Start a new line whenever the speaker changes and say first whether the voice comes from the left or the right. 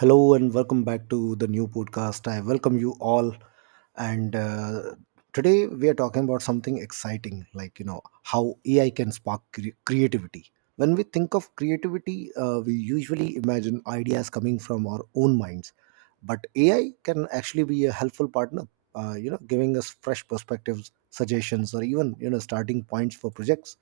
right: Hello and welcome back to the new podcast. I welcome you all. And Today we are talking about something exciting, like you know how AI can spark creativity. When we think of creativity, we usually imagine ideas coming from our own minds, but AI can actually be a helpful partner. You know, giving us fresh perspectives, suggestions, or even you know starting points for projects,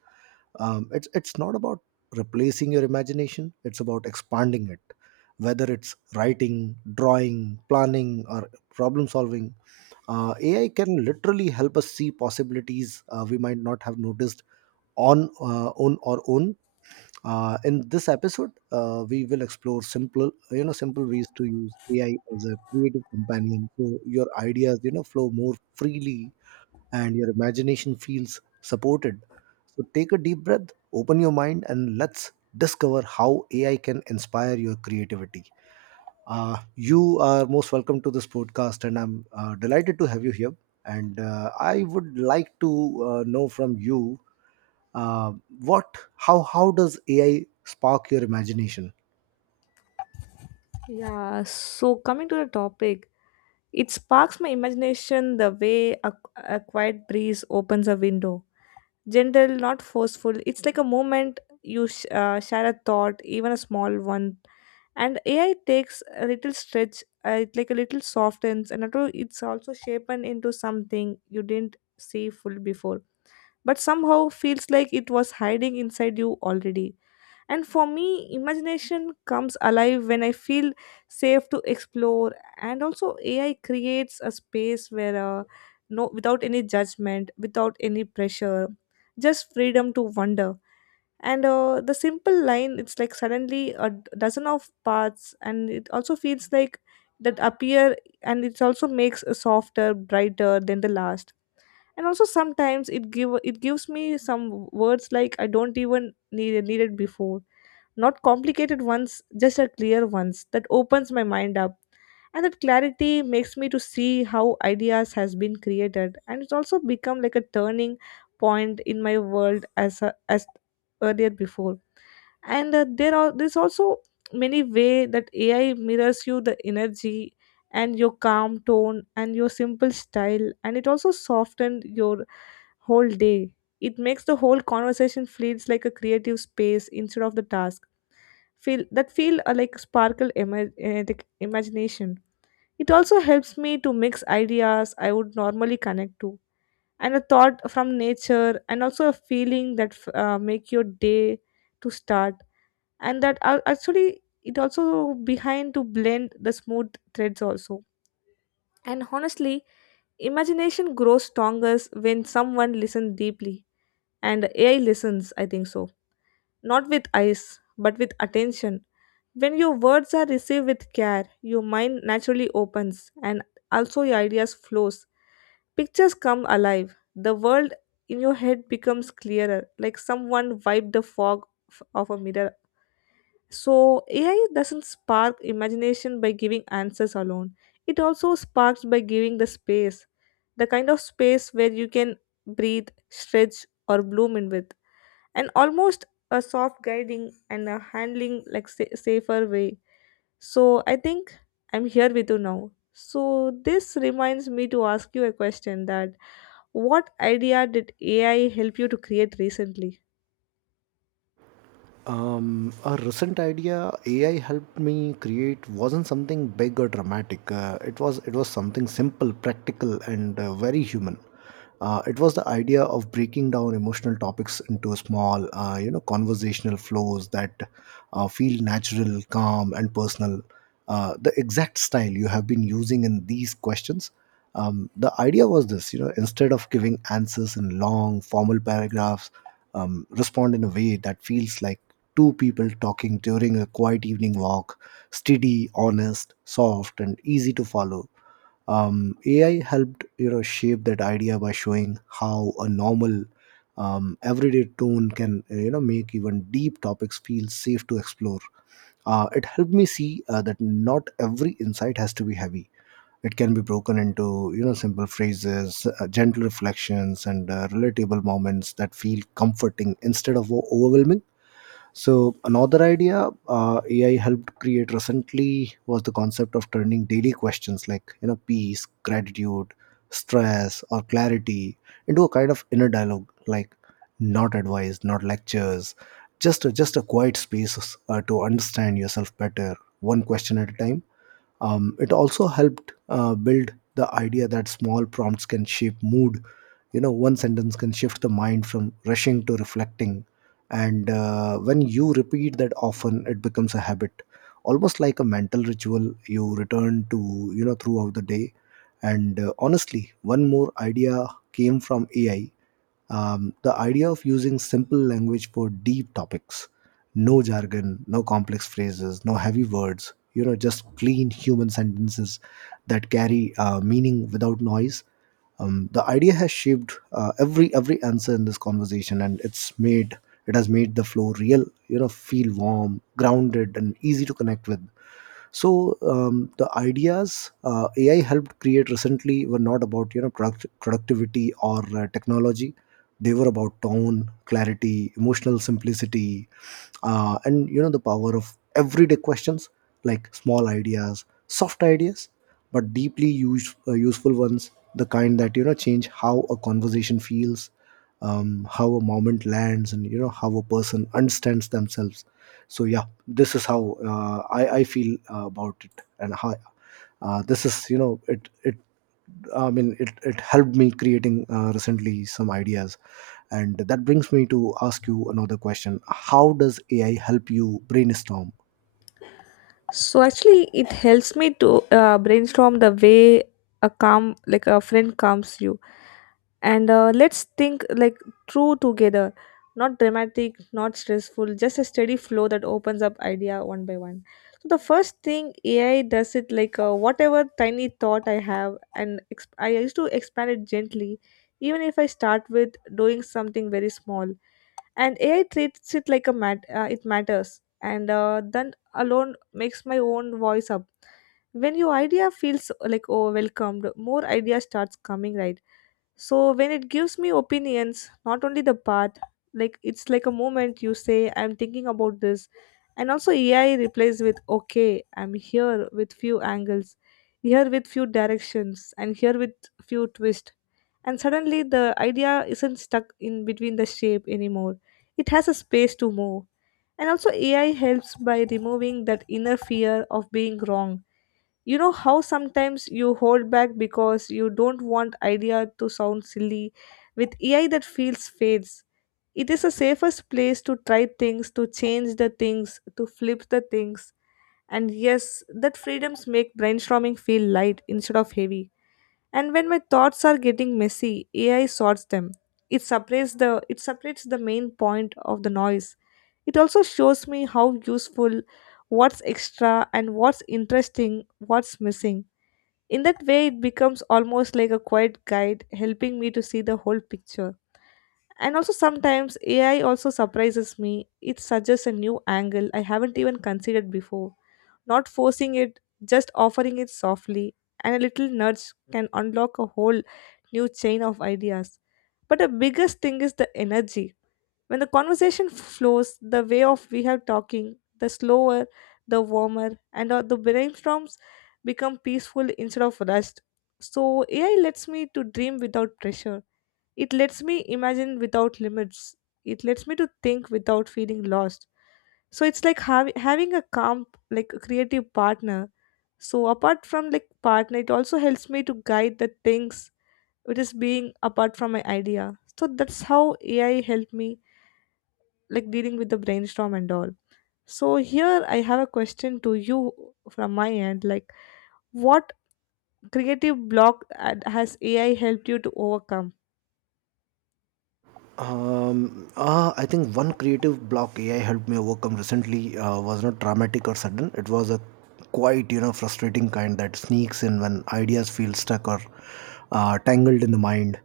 right: it's not about replacing your imagination, it's about expanding it, whether it's writing, drawing, planning, or problem solving. AI can literally help us see possibilities we might not have noticed on our own. In this episode we will explore simple you know simple ways to use AI as a creative companion so your ideas you know flow more freely, and your imagination feels supported. So take a deep breath, open your mind, and let's discover how AI can inspire your creativity. You are most welcome to this podcast, and I'm delighted to have you here. And I would like to know from you uh, how does AI spark your imagination?
left: Yeah, so coming to the topic, it sparks my imagination the way a quiet breeze opens a window. Gentle, not forceful. It's like a moment you share a thought, even a small one. And AI takes a little stretch, it like a little softens, and also it's also shapen into something you didn't see full before. But somehow feels like it was hiding inside you already. And for me, imagination comes alive when I feel safe to explore. And also, AI creates a space where no, without any judgment, without any pressure, just freedom to wonder. And the simple line, it's like suddenly a dozen of paths, and it also feels like that appear, and it also makes a softer, brighter than the last. And also sometimes it gives me some words like I don't even needed before, not complicated ones, just a clear ones that opens my mind up. And that clarity makes me to see how ideas has been created, and it's also become like a turning point in my world as earlier before. And there's also many way that AI mirrors you the energy and your calm tone and your simple style, and it also softened your whole day. It makes the whole conversation feels like a creative space instead of the task. Feel that feel like sparkle ima- Like imagination. It also helps me to mix ideas I would normally connect to, and a thought from nature, and also a feeling that make your day to start, and that actually it also behind to blend the smooth threads also. And honestly, imagination grows strongest when someone listens deeply, and AI listens, I think so. Not with eyes, but with attention. When your words are received with care, your mind naturally opens and also your ideas flows. Pictures come alive. The world in your head becomes clearer, like someone wiped the fog of a mirror. So AI doesn't spark imagination by giving answers alone. It also sparks by giving the space, the kind of space where you can breathe, stretch, or bloom in with, and almost a soft guiding and a handling like safer way. So I think I'm here with you now, so this reminds me to ask you a question that what idea did AI help you to create recently.
right: A recent idea AI helped me create wasn't something big or dramatic. It was something simple, practical, and very human. It was the idea of breaking down emotional topics into small, you know, conversational flows that feel natural, calm, and personal. The exact style you have been using in these questions. The idea was this, you know, instead of giving answers in long, formal paragraphs, respond in a way that feels like two people talking during a quiet evening walk, steady, honest, soft, and easy to follow. AI helped you know shape that idea by showing how a normal, everyday tone can you know make even deep topics feel safe to explore. It helped me see that not every insight has to be heavy. It can be broken into you know simple phrases, gentle reflections, and relatable moments that feel comforting instead of overwhelming. So another idea, AI helped create recently, was the concept of turning daily questions like you know peace, gratitude, stress, or clarity into a kind of inner dialogue, like not advice, not lectures, just a quiet space to understand yourself better, one question at a time. It also helped build the idea that small prompts can shape mood. You know, one sentence can shift the mind from rushing to reflecting. And when you repeat that often, it becomes a habit, almost like a mental ritual you return to, you know, throughout the day. And honestly, one more idea came from AI. The idea of using simple language for deep topics, no jargon, no complex phrases, no heavy words, you know, just clean human sentences that carry meaning without noise. The idea has shaped every answer in this conversation, and it's made it has made the flow real. You know, feel warm, grounded, and easy to connect with. So the ideas AI helped create recently were not about you know productivity or technology. They were about tone, clarity, emotional simplicity, and you know the power of everyday questions, like small ideas, soft ideas, but deeply useful ones, the kind that you know change how a conversation feels, how a moment lands, and you know how a person understands themselves. So yeah, this is how I feel about it, and how this is you know it it I mean it, it helped me creating recently some ideas. And that brings me to ask you another question. How does AI help you brainstorm?
left: So actually, it helps me to brainstorm the way a calm, like a friend calms you, and let's think like through together. Not dramatic, not stressful, just a steady flow that opens up idea one by one. So the first thing AI does it like whatever tiny thought I have, and I used to expand it gently, even if I start with doing something very small, and AI treats it like a it matters, and then alone makes my own voice up. When your idea feels like oh welcomed, more idea starts coming right. So when it gives me opinions, not only the path, like it's like a moment you say I'm thinking about this, and also AI replays with okay, I'm here with few angles, here with few directions, and here with few twists, and suddenly the idea isn't stuck in between the shape anymore. It has a space to move. And also, AI helps by removing that inner fear of being wrong. You know how sometimes you hold back because you don't want idea to sound silly. With AI, that feels fades. It is a safest place to try things, to change the things, to flip the things. And yes, that freedoms make brainstorming feel light instead of heavy. And when my thoughts are getting messy, AI sorts them. It separates the main point of the noise. It also shows me how useful, what's extra and what's interesting, what's missing. In that way it becomes almost like a quiet guide helping me to see the whole picture. And also sometimes AI also surprises me. It suggests a new angle I haven't even considered before, not forcing it, just offering it softly, and a little nudge can unlock a whole new chain of ideas. But the biggest thing is the energy. When the conversation flows the way of we have talking, the slower, the warmer, and the brainstorms become peaceful instead of rushed. So AI lets me to dream without pressure, it lets me imagine without limits. It lets me to think without feeling lost. So it's like having a calm, like a creative partner. So apart from like partner, it also helps me to guide the things which is being apart from my idea. So that's how AI helped me like dealing with the brainstorm and all. So here I have a question to you from my end. Like, what creative block has AI helped you to overcome?
right: I think one creative block AI helped me overcome recently was not dramatic or sudden. It was a quite, you know, frustrating kind that sneaks in when ideas feel stuck or tangled in the mind.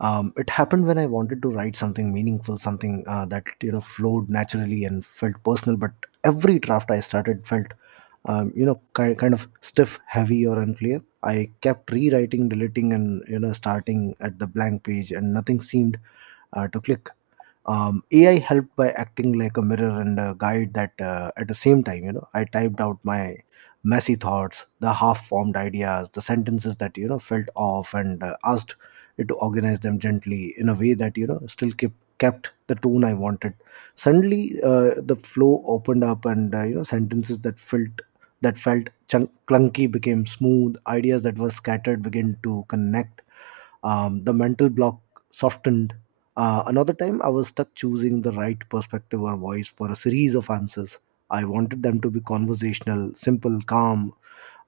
right: It happened when I wanted to write something meaningful, something that, you know, flowed naturally and felt personal. But every draft I started felt, you know, kind of stiff, heavy, or unclear. I kept rewriting, deleting, and, you know, starting at the blank page, and nothing seemed to click. AI helped by acting like a mirror and a guide that, at the same time, you know, I typed out my messy thoughts, the half formed ideas, the sentences that, you know, felt off, and asked it to organize them gently in a way that, you know, still kept the tone I wanted. Suddenly, the flow opened up, and, you know, sentences that felt clunky became smooth, ideas that were scattered began to connect, the mental block softened. Another time, I was stuck choosing the right perspective or voice for a series of answers. I wanted them to be conversational, simple, calm,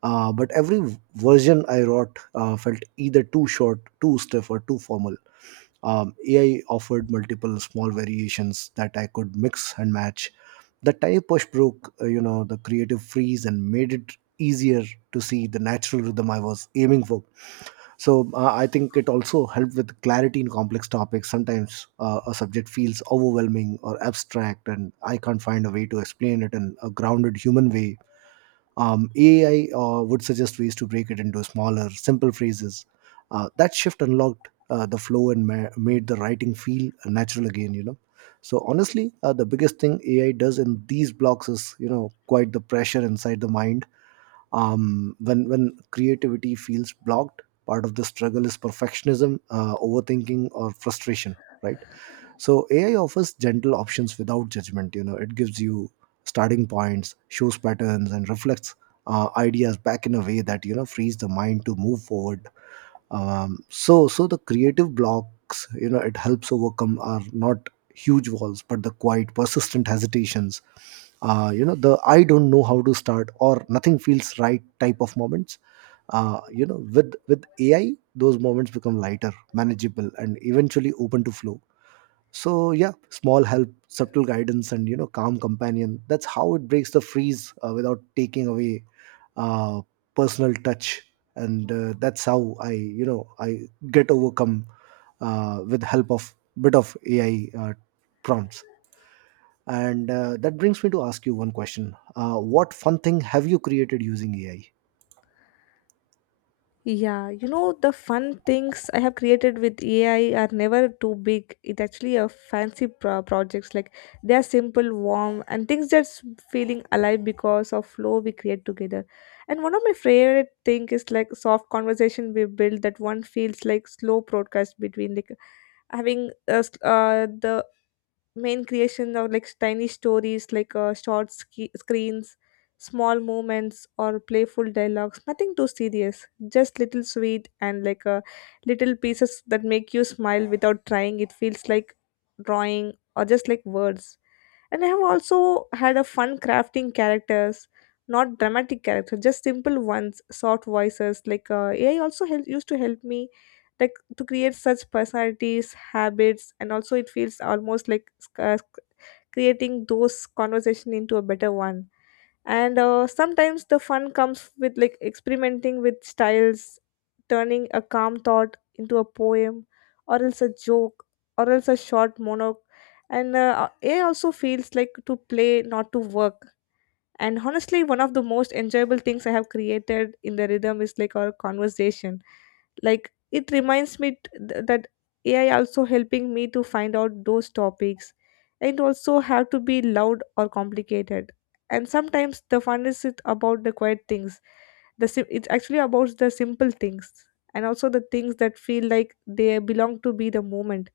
right: but every version I wrote felt either too short, too stiff, or too formal. AI offered multiple small variations that I could mix and match. The type push broke, you know, the creative freeze and made it easier to see the natural rhythm I was aiming for. So I think it also helped with clarity in complex topics. Sometimes a subject feels overwhelming or abstract, and I can't find a way to explain it in a grounded human way. AI would suggest ways to break it into smaller, simple phrases. That shift unlocked the flow and made the writing feel natural again. You know, so honestly, the biggest thing AI does in these blocks is you know quite the pressure inside the mind. When creativity feels blocked, part of the struggle is perfectionism, overthinking, or frustration, right? So AI offers gentle options without judgment. You know, it gives you starting points, shows patterns, and reflects ideas back in a way that you know frees the mind to move forward. So the creative blocks, you know, it helps overcome are not huge walls, but the quiet persistent hesitations, you know, the I don't know how to start or nothing feels right type of moments. You know, with AI those moments become lighter, manageable, and eventually open to flow. So yeah, small help, subtle guidance, and you know calm companion, that's how it breaks the freeze without taking away uh, personal touch. And that's how I you know I get overcome with help of bit of AI, prompts. And that brings me to ask you one question. What fun thing have you created using AI?
left: Yeah, you know, the fun things I have created with AI are never too big. It actually a fancy projects. Like they are simple, warm, and things that's feeling alive because of flow we create together. And one of my favorite thing is like soft conversation we build that one feels like slow broadcast between like having the main creation of like tiny stories like short screens, small moments or playful dialogues, nothing too serious, just little sweet and like little pieces that make you smile without trying. It feels like drawing or just like words. And I have also had a fun crafting characters, not dramatic characters, just simple ones, soft voices, like used to help me like to create such personalities, habits, and also it feels almost like uh, creating those conversation into a better one. And sometimes the fun comes with like experimenting with styles, turning a calm thought into a poem, or else a joke, or else a short monologue. And it also feels like to play, not to work. And honestly, one of the most enjoyable things I have created in the rhythm is like our conversation. Like it reminds me that AI also helping me to find out those topics, and also have to be loud or complicated. And sometimes the fun is it about the quiet things, the it's actually about the simple things, and also the things that feel like they belong to be the moment.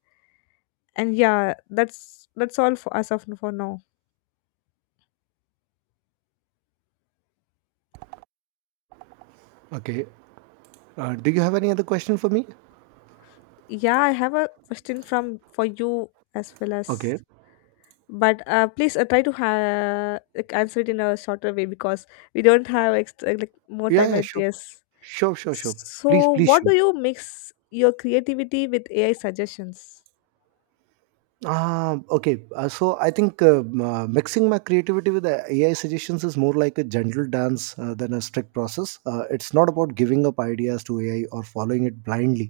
left: And yeah, that's all for us of for now.
right: Okay. Do you have any other question for me?
left: Yeah, I have a question from for you as well as,
right: Okay.
left: but please try to like answer it in a shorter way because we don't have like more
right: Yeah,
left: time
right: yeah,
left: at
right: sure.
left: this.
right: Sure, sure, sure. Please,
left: So,
right: please
left: what do
right: shoot.
left: you mix your creativity with AI suggestions?
right: Ah, okay. So I think mixing my creativity with the AI suggestions is more like a gentle dance than a strict process. It's not about giving up ideas to AI or following it blindly.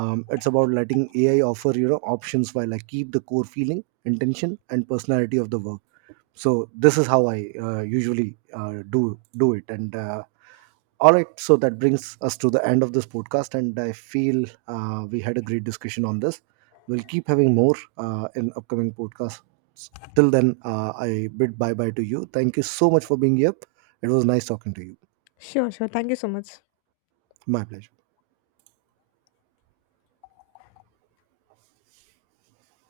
right: It's about letting AI offer you know options while I keep the core feeling, intention, and personality of the work. So this is how I usually do it. And All right, so that brings us to the end of this podcast, and I feel we had a great discussion on this. We'll keep having more in upcoming podcasts. Till then, I bid bye bye to you. Thank you so much for being here. It was nice talking to you.
left: Sure, sure. Thank you so much.
right: My pleasure.